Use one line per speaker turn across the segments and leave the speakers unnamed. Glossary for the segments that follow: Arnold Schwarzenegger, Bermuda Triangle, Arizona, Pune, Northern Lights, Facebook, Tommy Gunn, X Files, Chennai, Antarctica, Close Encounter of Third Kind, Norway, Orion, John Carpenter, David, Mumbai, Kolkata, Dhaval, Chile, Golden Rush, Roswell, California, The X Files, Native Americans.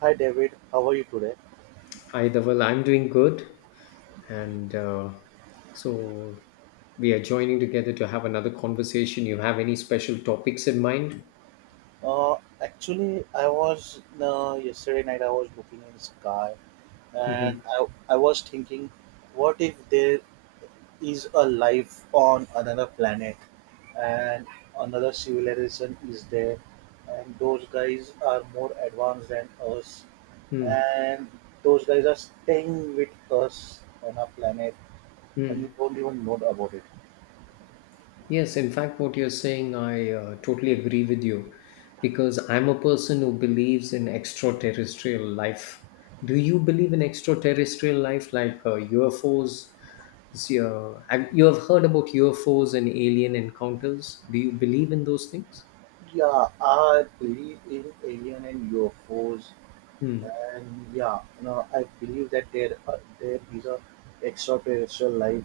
Hi David, how are you today?
Hi, Dhaval. I'm doing good. And so we are joining together to have another conversation. You have any special topics in mind?
Uh, Actually, I was yesterday night, I was looking in sky, and
Hmm.
I was thinking, what if there is a life on another planet, and another civilization is there, and those guys are more advanced than us,
Hmm.
and those guys are staying with us on our planet, and we
Hmm.
don't even know about it.
Yes, in fact, what you're saying, I totally agree with you because I'm a person who believes in extraterrestrial life. Do you believe in extraterrestrial life like UFOs? You have heard about UFOs and alien encounters. Do you believe in those things?
Yeah, I believe in alien and UFOs.
Hmm.
And yeah, I believe that there is a extraterrestrial life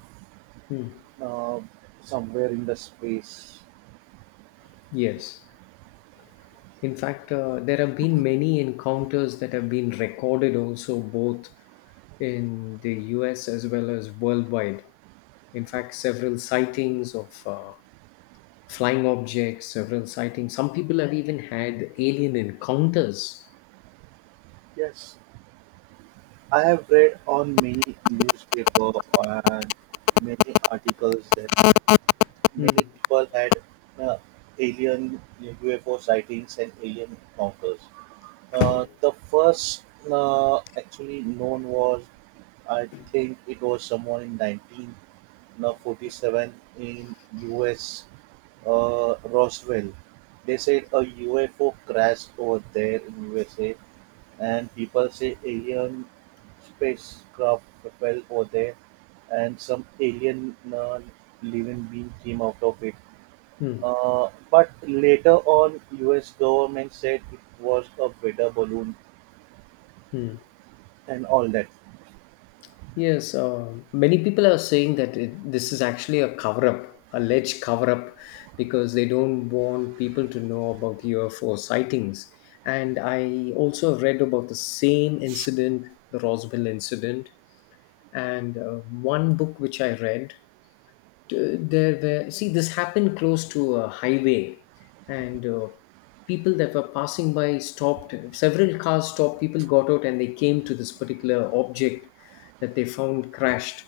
Hmm.
uh, somewhere in the space.
Yes. In fact, there have been many encounters that have been recorded also, both in the US as well as worldwide. In fact, several sightings of flying objects, several sightings. Some people have even had alien encounters.
Yes, I have read on many newspaper and many articles that many
Hmm.
people had uh, alien UFO sightings and alien encounters. The first actually known was, I think it was someone in 19 now 47 in US, Roswell. They said a UFO crashed over there in USA, and people say alien spacecraft fell over there, and some alien living being came out of it.
Hmm.
But later on, U.S. government said it was a weather balloon
Hmm.
and all that.
Yes, many people are saying that this is actually a cover up, alleged cover up, because they don't want people to know about UFO sightings. And I also read about the same incident, the Roswell incident, and one book which I read, there were, see, this happened close to a highway, and people that were passing by stopped. Several cars stopped. People got out, and they came to this particular object that they found crashed.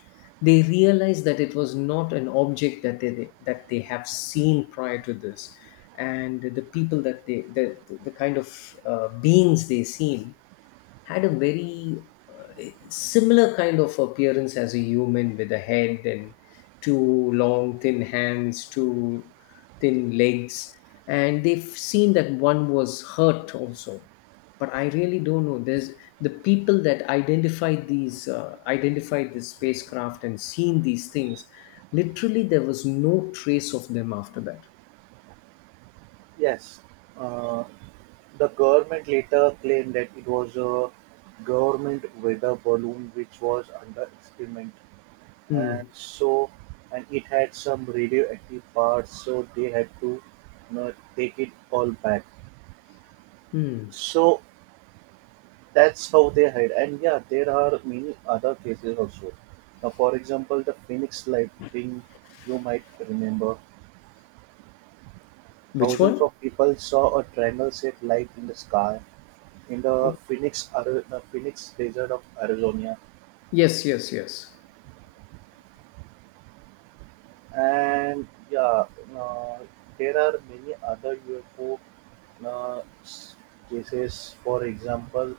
They realized that it was not an object that they have seen prior to this, and the people that the kind of beings they seen had a very similar kind of appearance as a human, with a head and two long thin hands, two thin legs. And they've seen that one was hurt also, but I really don't know. There's the people that identified the spacecraft and seen these things. Literally, there was no trace of them after that.
Yes, uh, the government later claimed that it was a government weather balloon which was under experiment, and
Hmm.
so and it had some radioactive parts, so they had to take it all back.
Hmm.
So that's how they hide. And yeah, there are many other cases also. Now, for example, the Phoenix Lighting, you might remember,
Which
thousands
one?
of people saw a triangle-shaped light in the sky in the Phoenix desert of Arizona.
Yes, yes, yes.
And yeah, uh, there are many other UFO uh, s- cases. For example,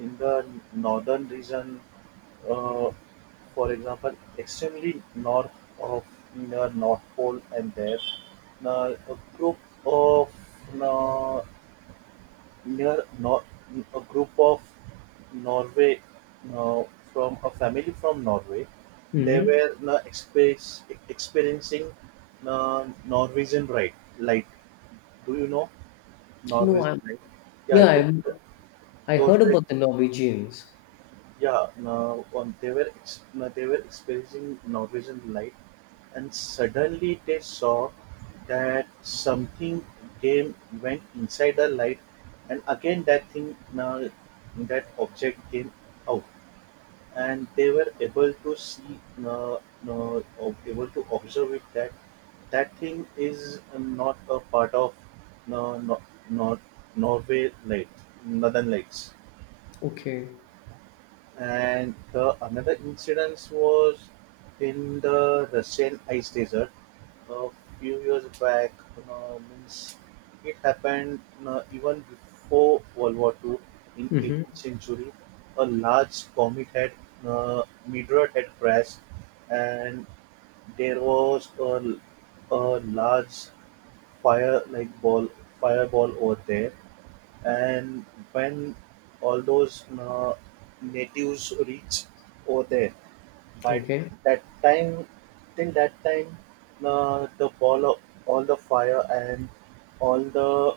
in the northern region, uh, for example, extremely north of the North Pole, and there, a group of uh, near Nor a group of Norway uh, from a family from Norway. They
Hmm.
were experiencing Norwegian right light. Do you know
No,
Norwegian
I'm
light? Yeah,
yeah I'm
those,
I
those
heard
guys,
about the Norwegians.
yeah, no, they were ex- no, they were experiencing Norwegian light, and suddenly they saw that something came went inside the light, and again that thing, that object came out, and they were uh, uh, able to observe it, that thing is not a part of no, not Norway light, Northern Lights.
Okay.
And the another incident was in the Russian ice desert a few years back. Means it happened even before World War II in 18th
Mm-hmm.
century. A large comet had meteorite had crashed, and there was a large fire like ball fireball over there. And when all those natives reach over there, by
Okay.
that time till that time, the ball of all the fire and all the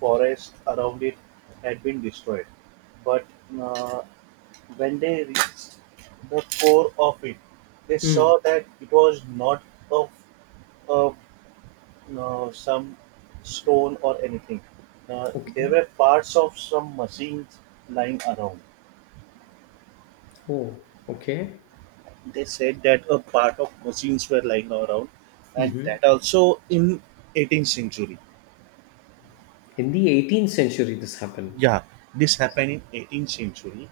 forest around it had been destroyed. But uh, when they reached the core of it, they
Mm.
saw that it was not a, a some stone or anything. Uh,
Okay.
there were parts of some machines lying around.
Oh. Okay.
They said that a part of machines were lying around, and
Mm-hmm.
that also in 18th century.
In the 18th century, this happened.
Yeah, this happened in 18th century,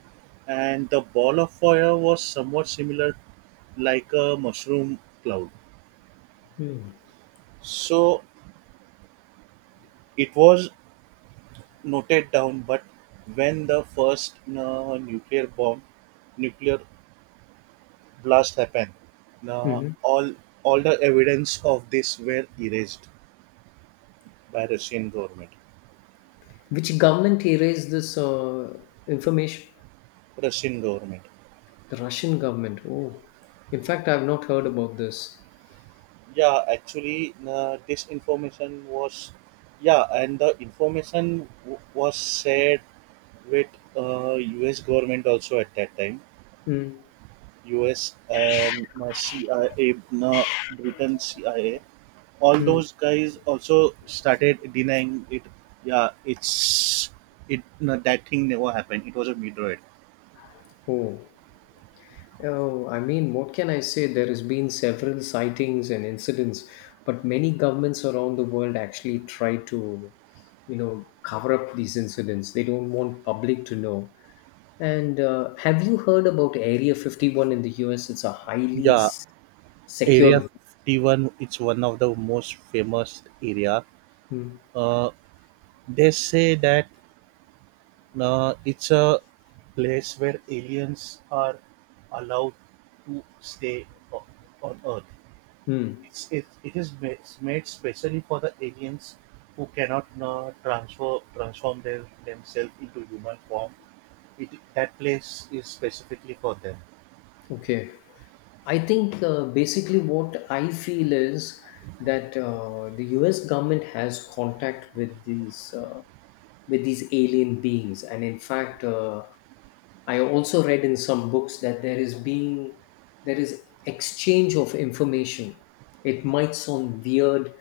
and the ball of fire was somewhat similar, like a mushroom cloud. So it was noted down. But when the first nuclear blast happened, now
Mm-hmm.
all the evidence of this were erased by Russian government.
Which government erased this information?
Russian government.
The Russian government. Oh. In fact, I've not heard about this.
Yeah, actually, this information was, yeah, and the information was shared with U.S. government also at that time.
Mm.
US and CIA, uh, Britain CIA, all
Mm.
those guys also started denying it. Yeah, it's it no, that thing never happened. It was a meteorite.
Oh. Oh, I mean, what can I say? There has been several sightings and incidents, but many governments around the world actually try to cover up these incidents. They don't want public to know. And have you heard about Area 51 in the US? It's a highly
Yeah, Area
secured.
51. It's one of the most famous area.
Hmm.
Uh, they say that it's a place where aliens are allowed to stay o- on Earth.
Hmm.
It's made specially for the aliens who cannot transfer transform their themselves into human form. It That place is specifically for them.
Okay. I think basically what I feel is that the U.S. government has contact with these with these alien beings, and in fact, I also read in some books that there is exchange of information. It might sound weird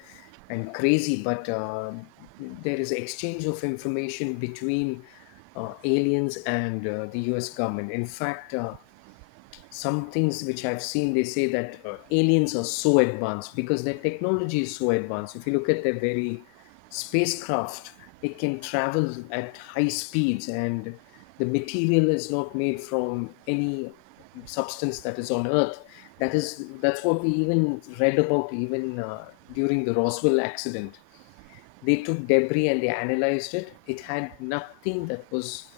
and crazy, but there is exchange of information between aliens and the U.S. government. In fact. Some things which I've seen, they say that aliens are so advanced because their technology is so advanced. If you look at their very spacecraft, it can travel at high speeds, and the material is not made from any substance that is on Earth. That's what we even read about, even during the Roswell accident. They took debris and they analyzed it. Had nothing that was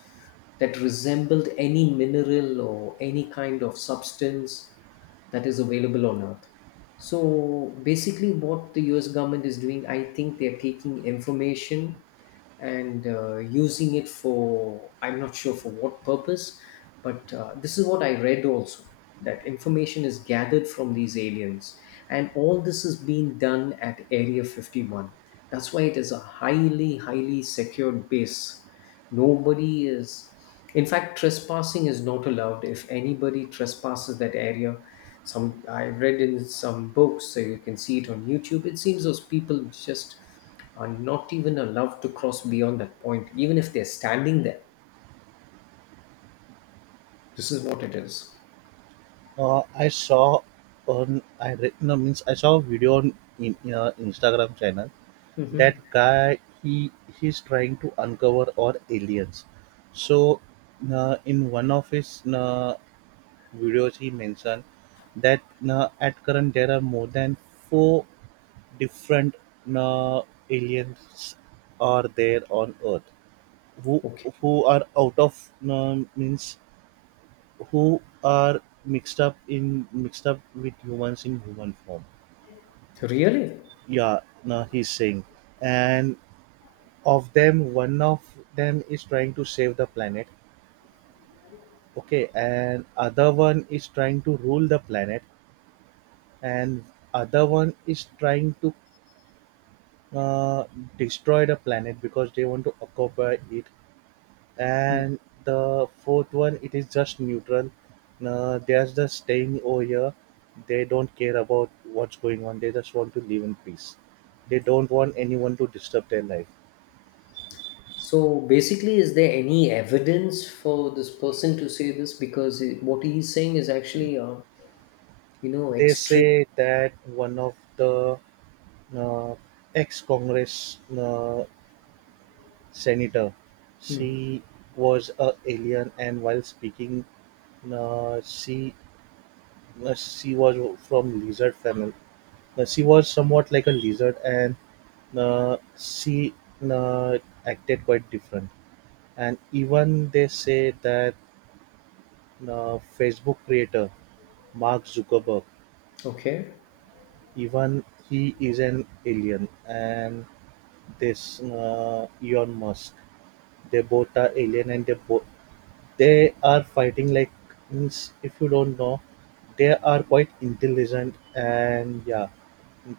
that resembled any mineral or any kind of substance that is available on earth. So basically, what the US government is doing, I think they're taking information and using it for, I'm not sure for what purpose, but this is what I read also, that information is gathered from these aliens. And all this is being done at Area 51. That's why it is a highly, highly secured base. Nobody is, in fact, trespassing is not allowed. If anybody trespasses that area, some I've read in some books, so you can see it on YouTube. It seems those people just are not even allowed to cross beyond that point, even if they're standing there. This is what it is.
I saw on I re- no means I saw a video on in a Instagram channel. That
Mhm.
guy, he's trying to uncover all aliens. So in one of his videos he mentioned that at current there are more than four different uh, aliens are there on Earth who
Okay.
who are out of means who are mixed up with humans in human form.
Really?
Yeah, no, he's saying, and one of them is trying to save the planet. Okay, and other one is trying to rule the planet, and other one is trying to uh, destroy the planet because they want to occupy it.
Mm.
And the fourth one, it is just neutral. They are just staying over here. They don't care about what's going on. They just want to live in peace. They don't want anyone to disturb their life.
So basically, is there any evidence for this person to say this? Because what he's saying is actually,
They
extreme.
say that one of the uh, ex-congress senator,
Mm.
she was a alien, and while speaking, uh, she she was from lizard family. She was somewhat like a lizard, and she uh, acted quite different. And even they say that Facebook creator Mark Zuckerberg,
Okay.
even he is an alien. And this Elon Musk, they both are alien, and they both, they are fighting like, means, if you don't know, they are quite intelligent, and yeah,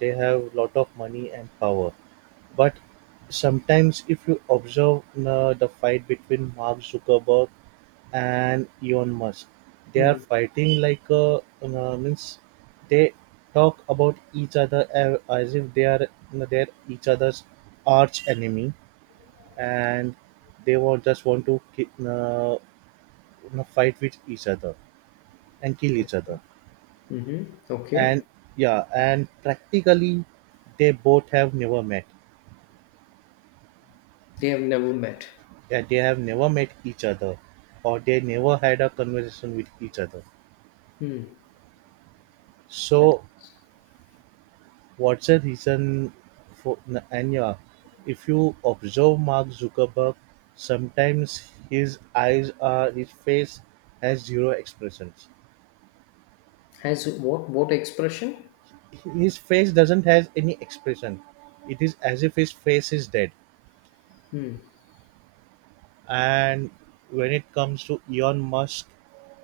they have lot of money and power. But sometimes if you observe the fight between Mark Zuckerberg and Elon Musk, they are fighting like, means they talk about each other as if they're each other's arch enemy, and they want just want to fight with each other and kill each other.
Mm-hmm.
And
Okay.
yeah, and practically they both have never met,
They have never met.
that they have never met each other, or they never had a conversation with each other,
Hmm. That
so what's the reason for? And yeah, if you observe Mark Zuckerberg, sometimes his eyes are his face has zero expressions.
has what expression?
His face doesn't has any expression. It is as if his face is dead.
Hmm.
And when it comes to Elon Musk,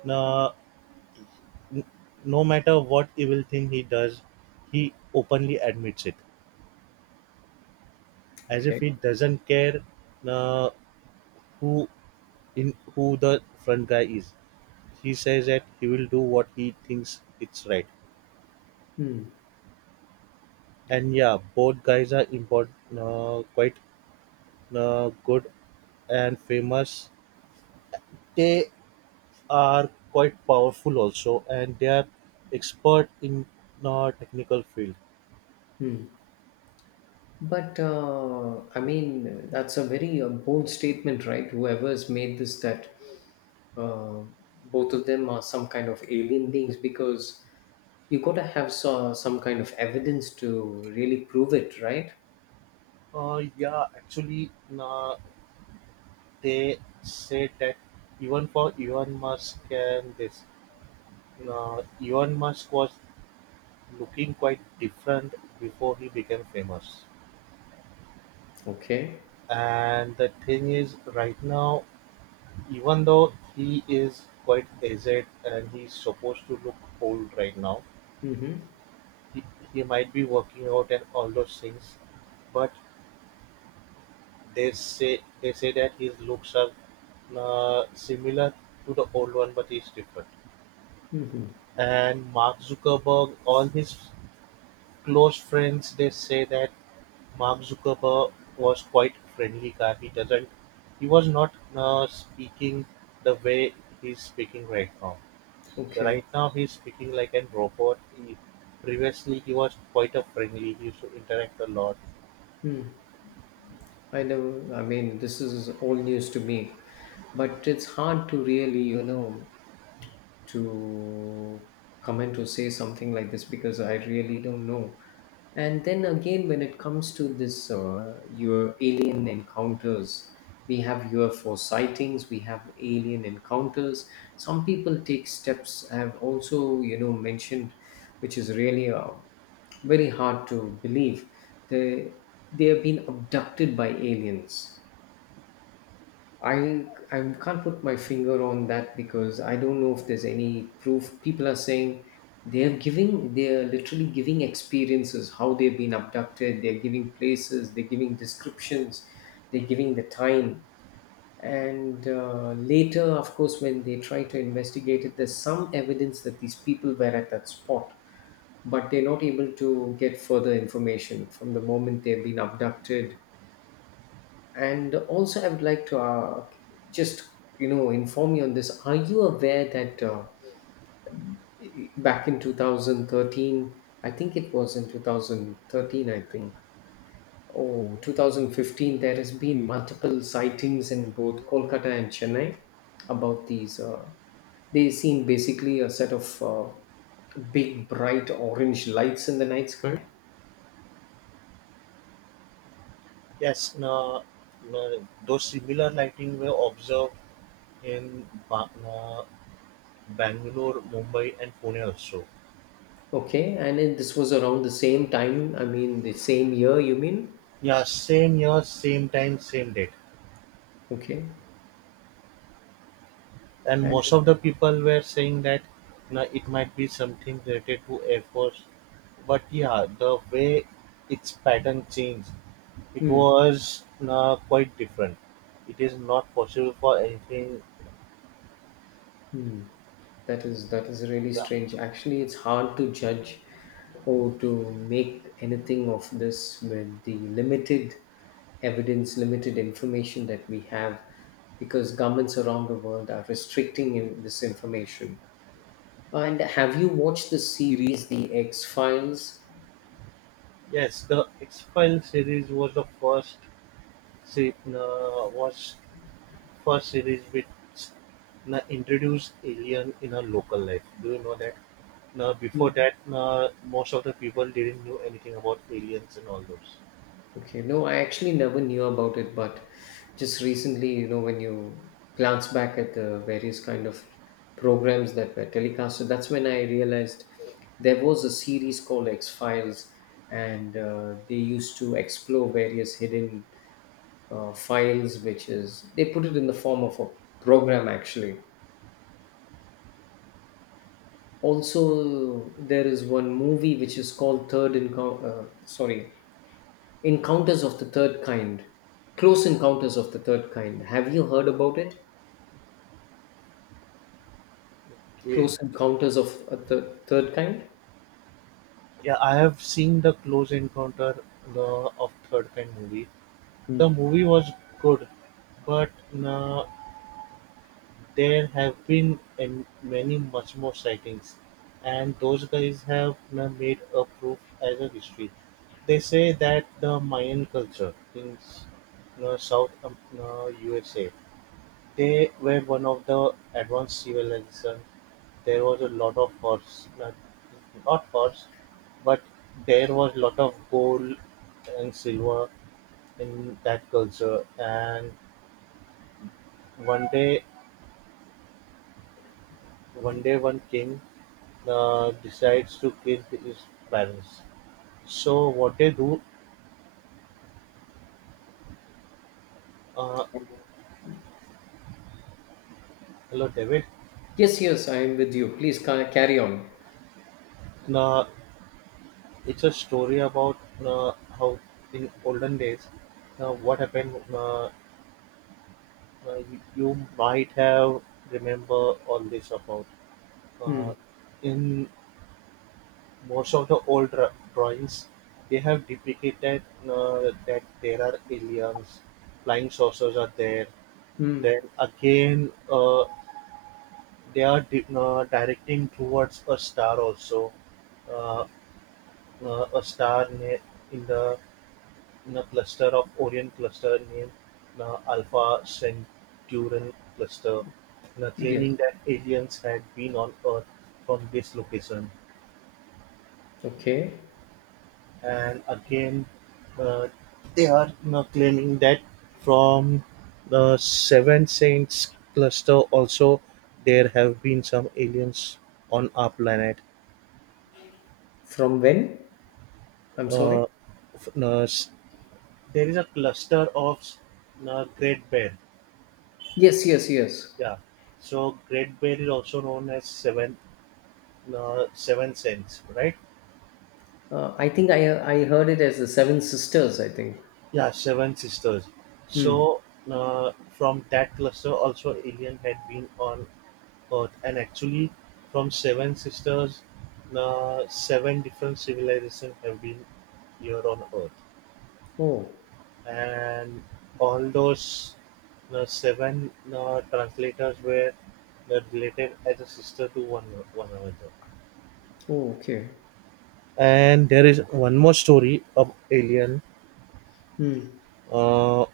no, no matter what evil thing he does, he openly admits it, as if
Okay.
he doesn't care uh, who, in who the front guy is. He says that he will do what he thinks it's right.
Hmm.
And yeah, both guys are important, quite good and famous. They are quite powerful also, and they are expert in technical field.
Hmm. But I mean, that's a very bold statement, right? Whoever's made this, that uh, both of them are some kind of alien beings, because you got to have some kind of evidence to really prove it, right?
Yeah, actually, uh, they said that, even for Elon Musk, and this, Elon Musk was looking quite different before he became famous.
Okay.
And the thing is, right now, even though he is quite aged and he's supposed to look old right now,
Mm-hmm.
he, he might be working out and all those things. But they say that his looks are similar to the old one, but he's different.
Mm-hmm.
And Mark Zuckerberg, all his close friends, they say that Mark Zuckerberg was quite friendly guy. He doesn't. He was not speaking the way he's speaking right now. So
Okay.
right now he's speaking like an robot. He, previously he was quite a friendly. He used to interact a lot.
I never, I mean, this is all news to me, but it's hard to really, to comment or say something like this because I really don't know. And then again, when it comes to this, your alien encounters, we have UFO sightings, we have alien encounters. Some people take steps. I have also, mentioned, which is really very hard to believe. They they have been abducted by aliens. I can't put my finger on that because I don't know if there's any proof. People are saying they're literally giving experiences how they've been abducted. They're giving places. They're giving descriptions. They're giving the time. And later, of course, when they try to investigate it, there's some evidence that these people were at that spot, but they're not able to get further information from the moment they've been abducted. And also, I would like to just inform you on this. Are you aware that back in 2013, I think it was in 2013, I think, oh, 2015, there has been multiple sightings in both Kolkata and Chennai about these? They seem basically a set of big bright orange lights in the night sky.
Yes. No. No, those similar lighting were observed in Bangalore, Mumbai, and Pune also.
Okay, and this was around the same time. I mean, the same year. You mean?
Yeah. Same year, same time, same date.
Okay.
And most of the people were saying that, it might be something related to air force. But yeah, the way its pattern changed, it
Hmm.
was, you know, quite different. It is not possible for anything.
Hmm. That is really
Yeah.
strange. Actually, it's hard to judge or to make anything of this with the limited evidence, limited information that we have, because governments around the world are restricting in this information. And have you watched the series, The X Files?
Yes, the X Files series was the se- you was first series which you introduced alien in a local life. Do you know that? Now before that, most of the people didn't know anything about aliens and all those.
Okay, no, I actually never knew about it, but just recently, when you glance back at the various kind of programs that were telecast, so that's when I realized there was a series called X Files, and they used to explore various hidden files, which is they put it in the form of a program actually. Also, there is one movie which is called Third Encounter. Sorry, Encounters of the Third Kind. Close Encounters of the Third Kind. Have you heard about it?
Okay.
Close Encounters of the Third Kind?
Yeah, I have seen the Close of Third Kind movie. The
Hmm.
movie was good, but uh, there have been many much more sightings, and those guys have made a proof as a history. They say that the Mayan culture in South USA, they were one of the advanced civilization. There was a lot of horse, not not horse, but there was lot of gold and silver in that culture. And one day, one king decides to kill his parents. So what they do? Uh, Hello, David.
Yes, yes, I am with you. Please carry on.
Uh, it's a story about uh, how in olden days, what happened. You might have remember all this about. Uh,
Hmm.
in most of the old drawings, they have duplicated that there are aliens, flying saucers are there.
Hmm.
Then again, they are directing towards a star also, uh, uh, a star ne- in the in a cluster of Orion cluster named Alpha Centurion cluster,
Yes.
claiming that aliens had been on Earth from this location.
Okay.
And again, uh, they are claiming that from the seven saints cluster also there have been some aliens on our planet.
From when? I'm sorry.
F- no, s- There is a cluster of great bear.
Yes, yes, yes.
Yeah, so great bear is also known as seven, seven saints, right?
I think I heard it as the Seven Sisters. I think.
Yeah, seven sisters.
Hmm.
So from that cluster also alien had been on Earth, and actually from seven sisters, seven different civilizations have been here on Earth,
Oh.
and all those seven translators were related as a sister to one another.
Oh. Okay.
And there is one more story of alien.
Hmm.
Uh,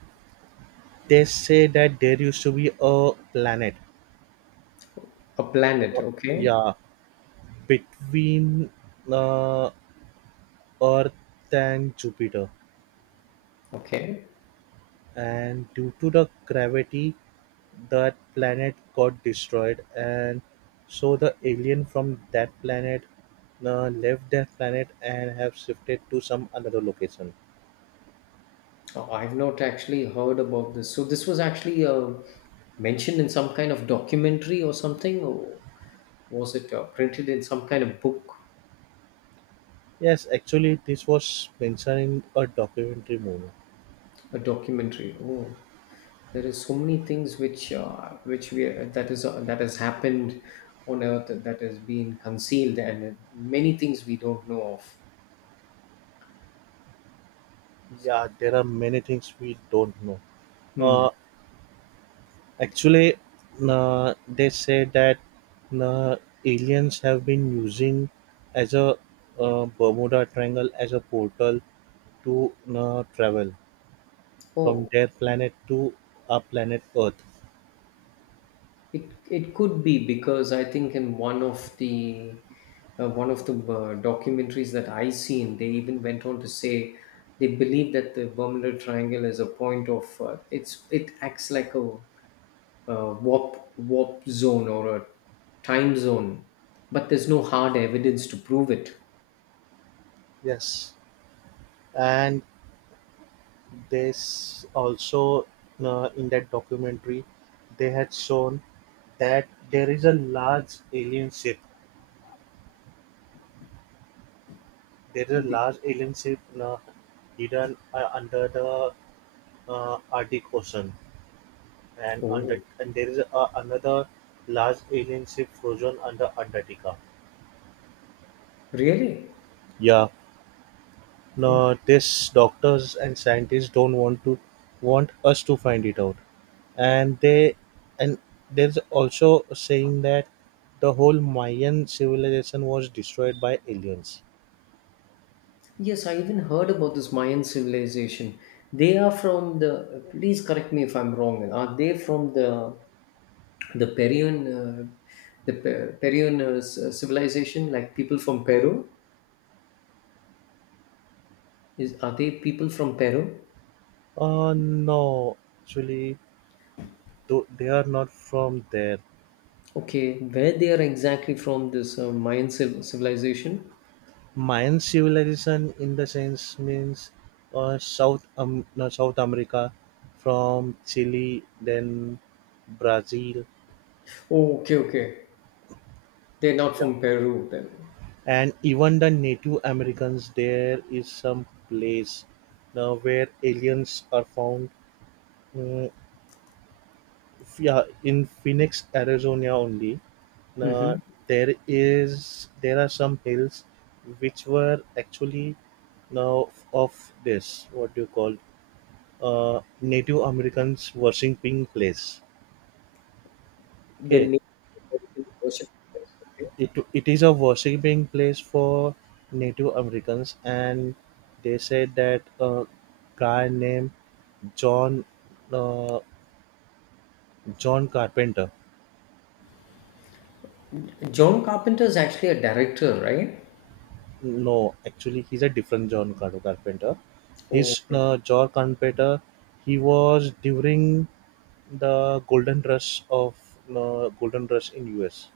they say that there used to be a planet.
A
Uh,
planet. Okay.
yeah, between uh, Earth and Jupiter,
Okay.
and due to the gravity that planet got destroyed, and so the alien from that planet left that planet and have shifted to some another location.
Oh, I've not actually heard about this. So this was actually mentioned in some kind of documentary or something, or was it printed in some kind of book,
Yes, actually this was mentioned in a documentary movie.
a documentary? Oh, there is so many things which we that is that has happened on Earth that has been concealed, and many things we don't know of.
Yeah, there are many things we don't know.
Hmm.
uh, Actually, they say that uh, aliens have been using as a bermuda triangle as a portal to travel from
Oh,
their planet to our planet Earth.
it could be, because I think in one of the documentaries that I seen, they even went on to say they believe that the Bermuda Triangle is a point of, it's it acts like a warp zone or a time zone, but there's no hard evidence to prove it.
Yes, and this also, in that documentary, they had shown that there is a large alien ship. There is a
The-
large alien ship hidden under the Arctic Ocean, and under,
Oh,
and there is another large alien ship frozen under Antarctica.
really?
Yeah, nowadays, doctors and scientists don't want to want us to find it out, and they and there's also saying that the whole Mayan civilization was destroyed by aliens.
Yes, I even heard about this Mayan civilization. They are from the. Please correct me if I'm wrong. Are they from the the Peruvian uh, the Peruvian civilization? Like people from Peru? Is are they people from Peru?
No, actually, they are not from there.
Okay, where they are exactly from? This Mayan civilization.
Mayan civilization, in the sense, means South no, South America, from Chile, then Brazil.
Oh, okay, okay. They're not from Peru then.
And even the Native Americans, there is some place now where aliens are found. Mm, yeah, in Phoenix, Arizona only. Now,
Mm-hmm.
there are some hills which were actually now of this, what do you call, Native Americans worshiping place.
The
Okay,
name. Worship. Okay.
It is a worshiping place for Native Americans, and they said that a guy named John, uh, John Carpenter.
John Carpenter is actually a director, right?
No, actually, he's a different Carpenter.
Oh,
His
okay.
John Carpenter, he was during the Golden Rush of, Golden Rush in US.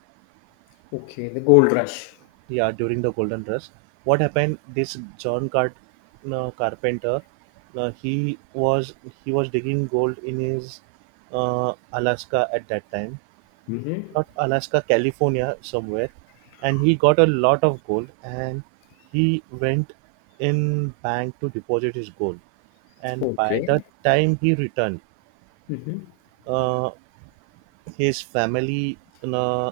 Okay, the gold rush.
Yeah, during the golden rush, what happened, this carpenter, he was, he was digging gold in his alaska at that time.
Mhm.
Not alaska, california somewhere. And he got a lot of gold, and he went in bank to deposit his gold, and
Oh.
by
Okay.
the time he returned,
Mhm.
uh, his family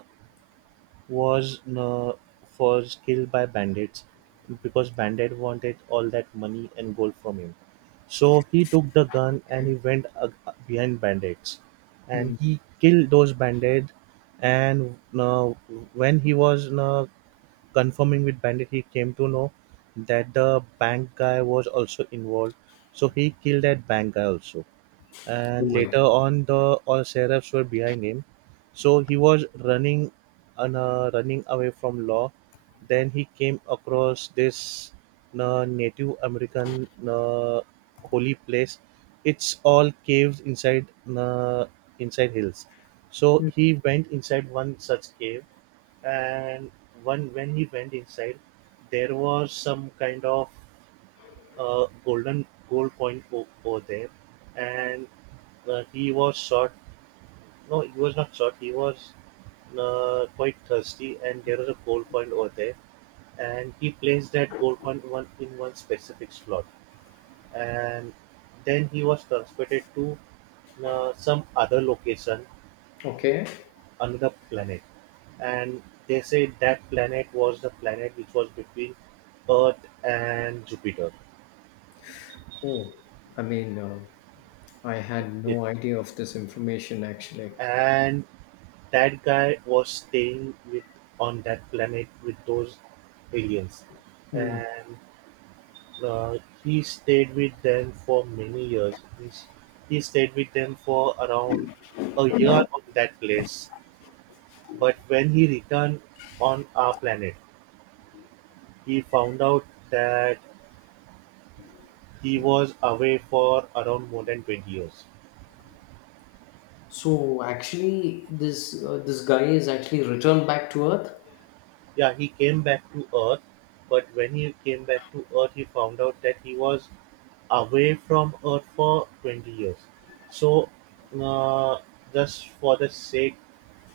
was no was killed by bandits because bandit wanted all that money and gold from him. So he took the gun and he went behind bandits and
Mm.
he killed those bandits. And when he was confirming with bandit, he came to know that the bank guy was also involved, so he killed that bank guy also.
Oh
And
my.
later on, the all sheriffs were behind him, so he was running and running away from law. Then he came across this native american holy place. It's all caves inside, uh, inside hills. So he went inside one such cave, and one when he went inside, there was some kind of a golden gold coin over there, and he was shot. No, he was not shot. He was quite thirsty, and there was a gold coin over there, and he placed that gold coin one specific slot, and then he was transported to some other location,
Okay.
another planet, and they say that planet was the planet which was between Earth and Jupiter.
Oh, I mean, I had
It
no idea of this information actually.
and That guy was staying with on that planet with those aliens,
Mm.
and he stayed with them for many years. Means he stayed with them for around a year on that place. But when he returned on our planet, he found out that he was away for around more than 20 years.
So actually, this guy is actually returned back to Earth.
Yeah, he came back to Earth, but when he came back to Earth, he found out that he was away from Earth for 20 years. So, uh, just for the sake,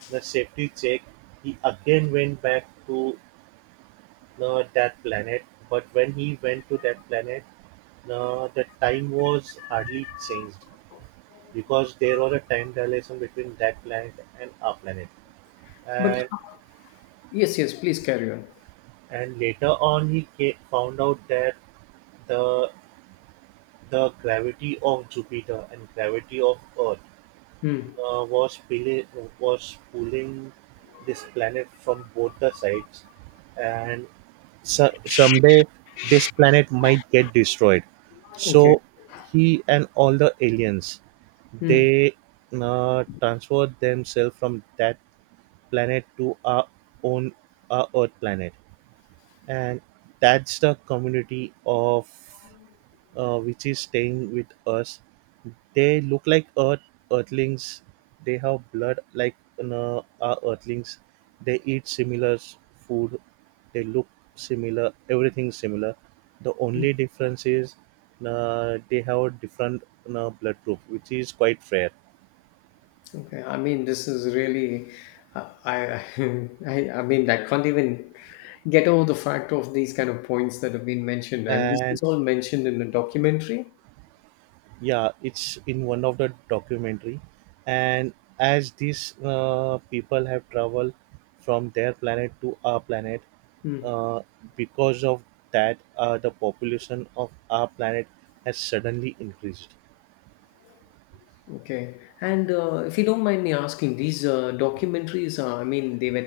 the safety check, he again went back to that planet. But when he went to that planet, the time was hardly changed because there was a time dilation between that planet and our planet.
But
And
yes, yes. Please carry on.
and later on, he found out that the the gravity of Jupiter and gravity of Earth
Mm.
uh, was pili- was pulling this planet from both the sides, and so- someday this planet might get destroyed.
Okay.
So he and all the aliens,
Mm.
they transferred themselves from that planet to own our Earth planet, and that's the community of which is staying with us. They look like earthlings. They have blood like our earthlings. They eat similar food. They look similar. Everything similar. The only difference is they have a different blood group, which is quite rare.
Okay, I mean, this is really, uh, I, I mean, I can't even get over the fact of these kind of points that have been mentioned, and this
And
is all mentioned in the documentary.
yeah, it's in one of the documentary, and as these people have traveled from their planet to our planet,
Hmm.
uh, because of that, the population of our planet has suddenly increased.
Okay, and if you don't mind me asking, these documentaries are, I mean, they were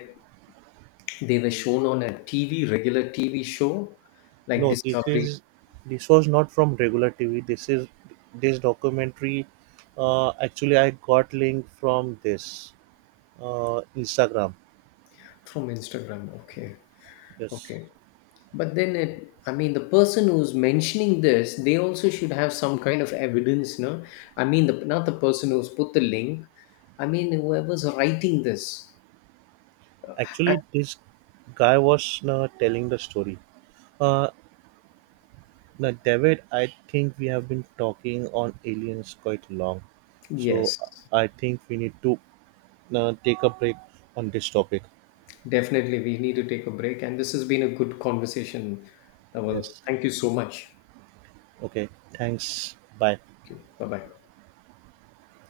they were shown on a TV, regular TV show like
No, this
Discovery,
is, this was not from regular tv. This is, this documentary, actually I got link from this instagram.
from Instagram. Okay,
Yes,
okay. But then I mean, the person who's mentioning this, they also should have some kind of evidence, no? I mean, not the person who's put the link. I mean, whoever's writing this. I-
actually this guy was telling the story. uh, Now, David, I think we have been talking on aliens quite long, so
yes,
I think we need to take a break on this topic.
definitely. We need to take a break. And this has been a good conversation. Well,
Yes.
thank you so much.
Okay. Thanks. Bye.
Thank you. Bye bye.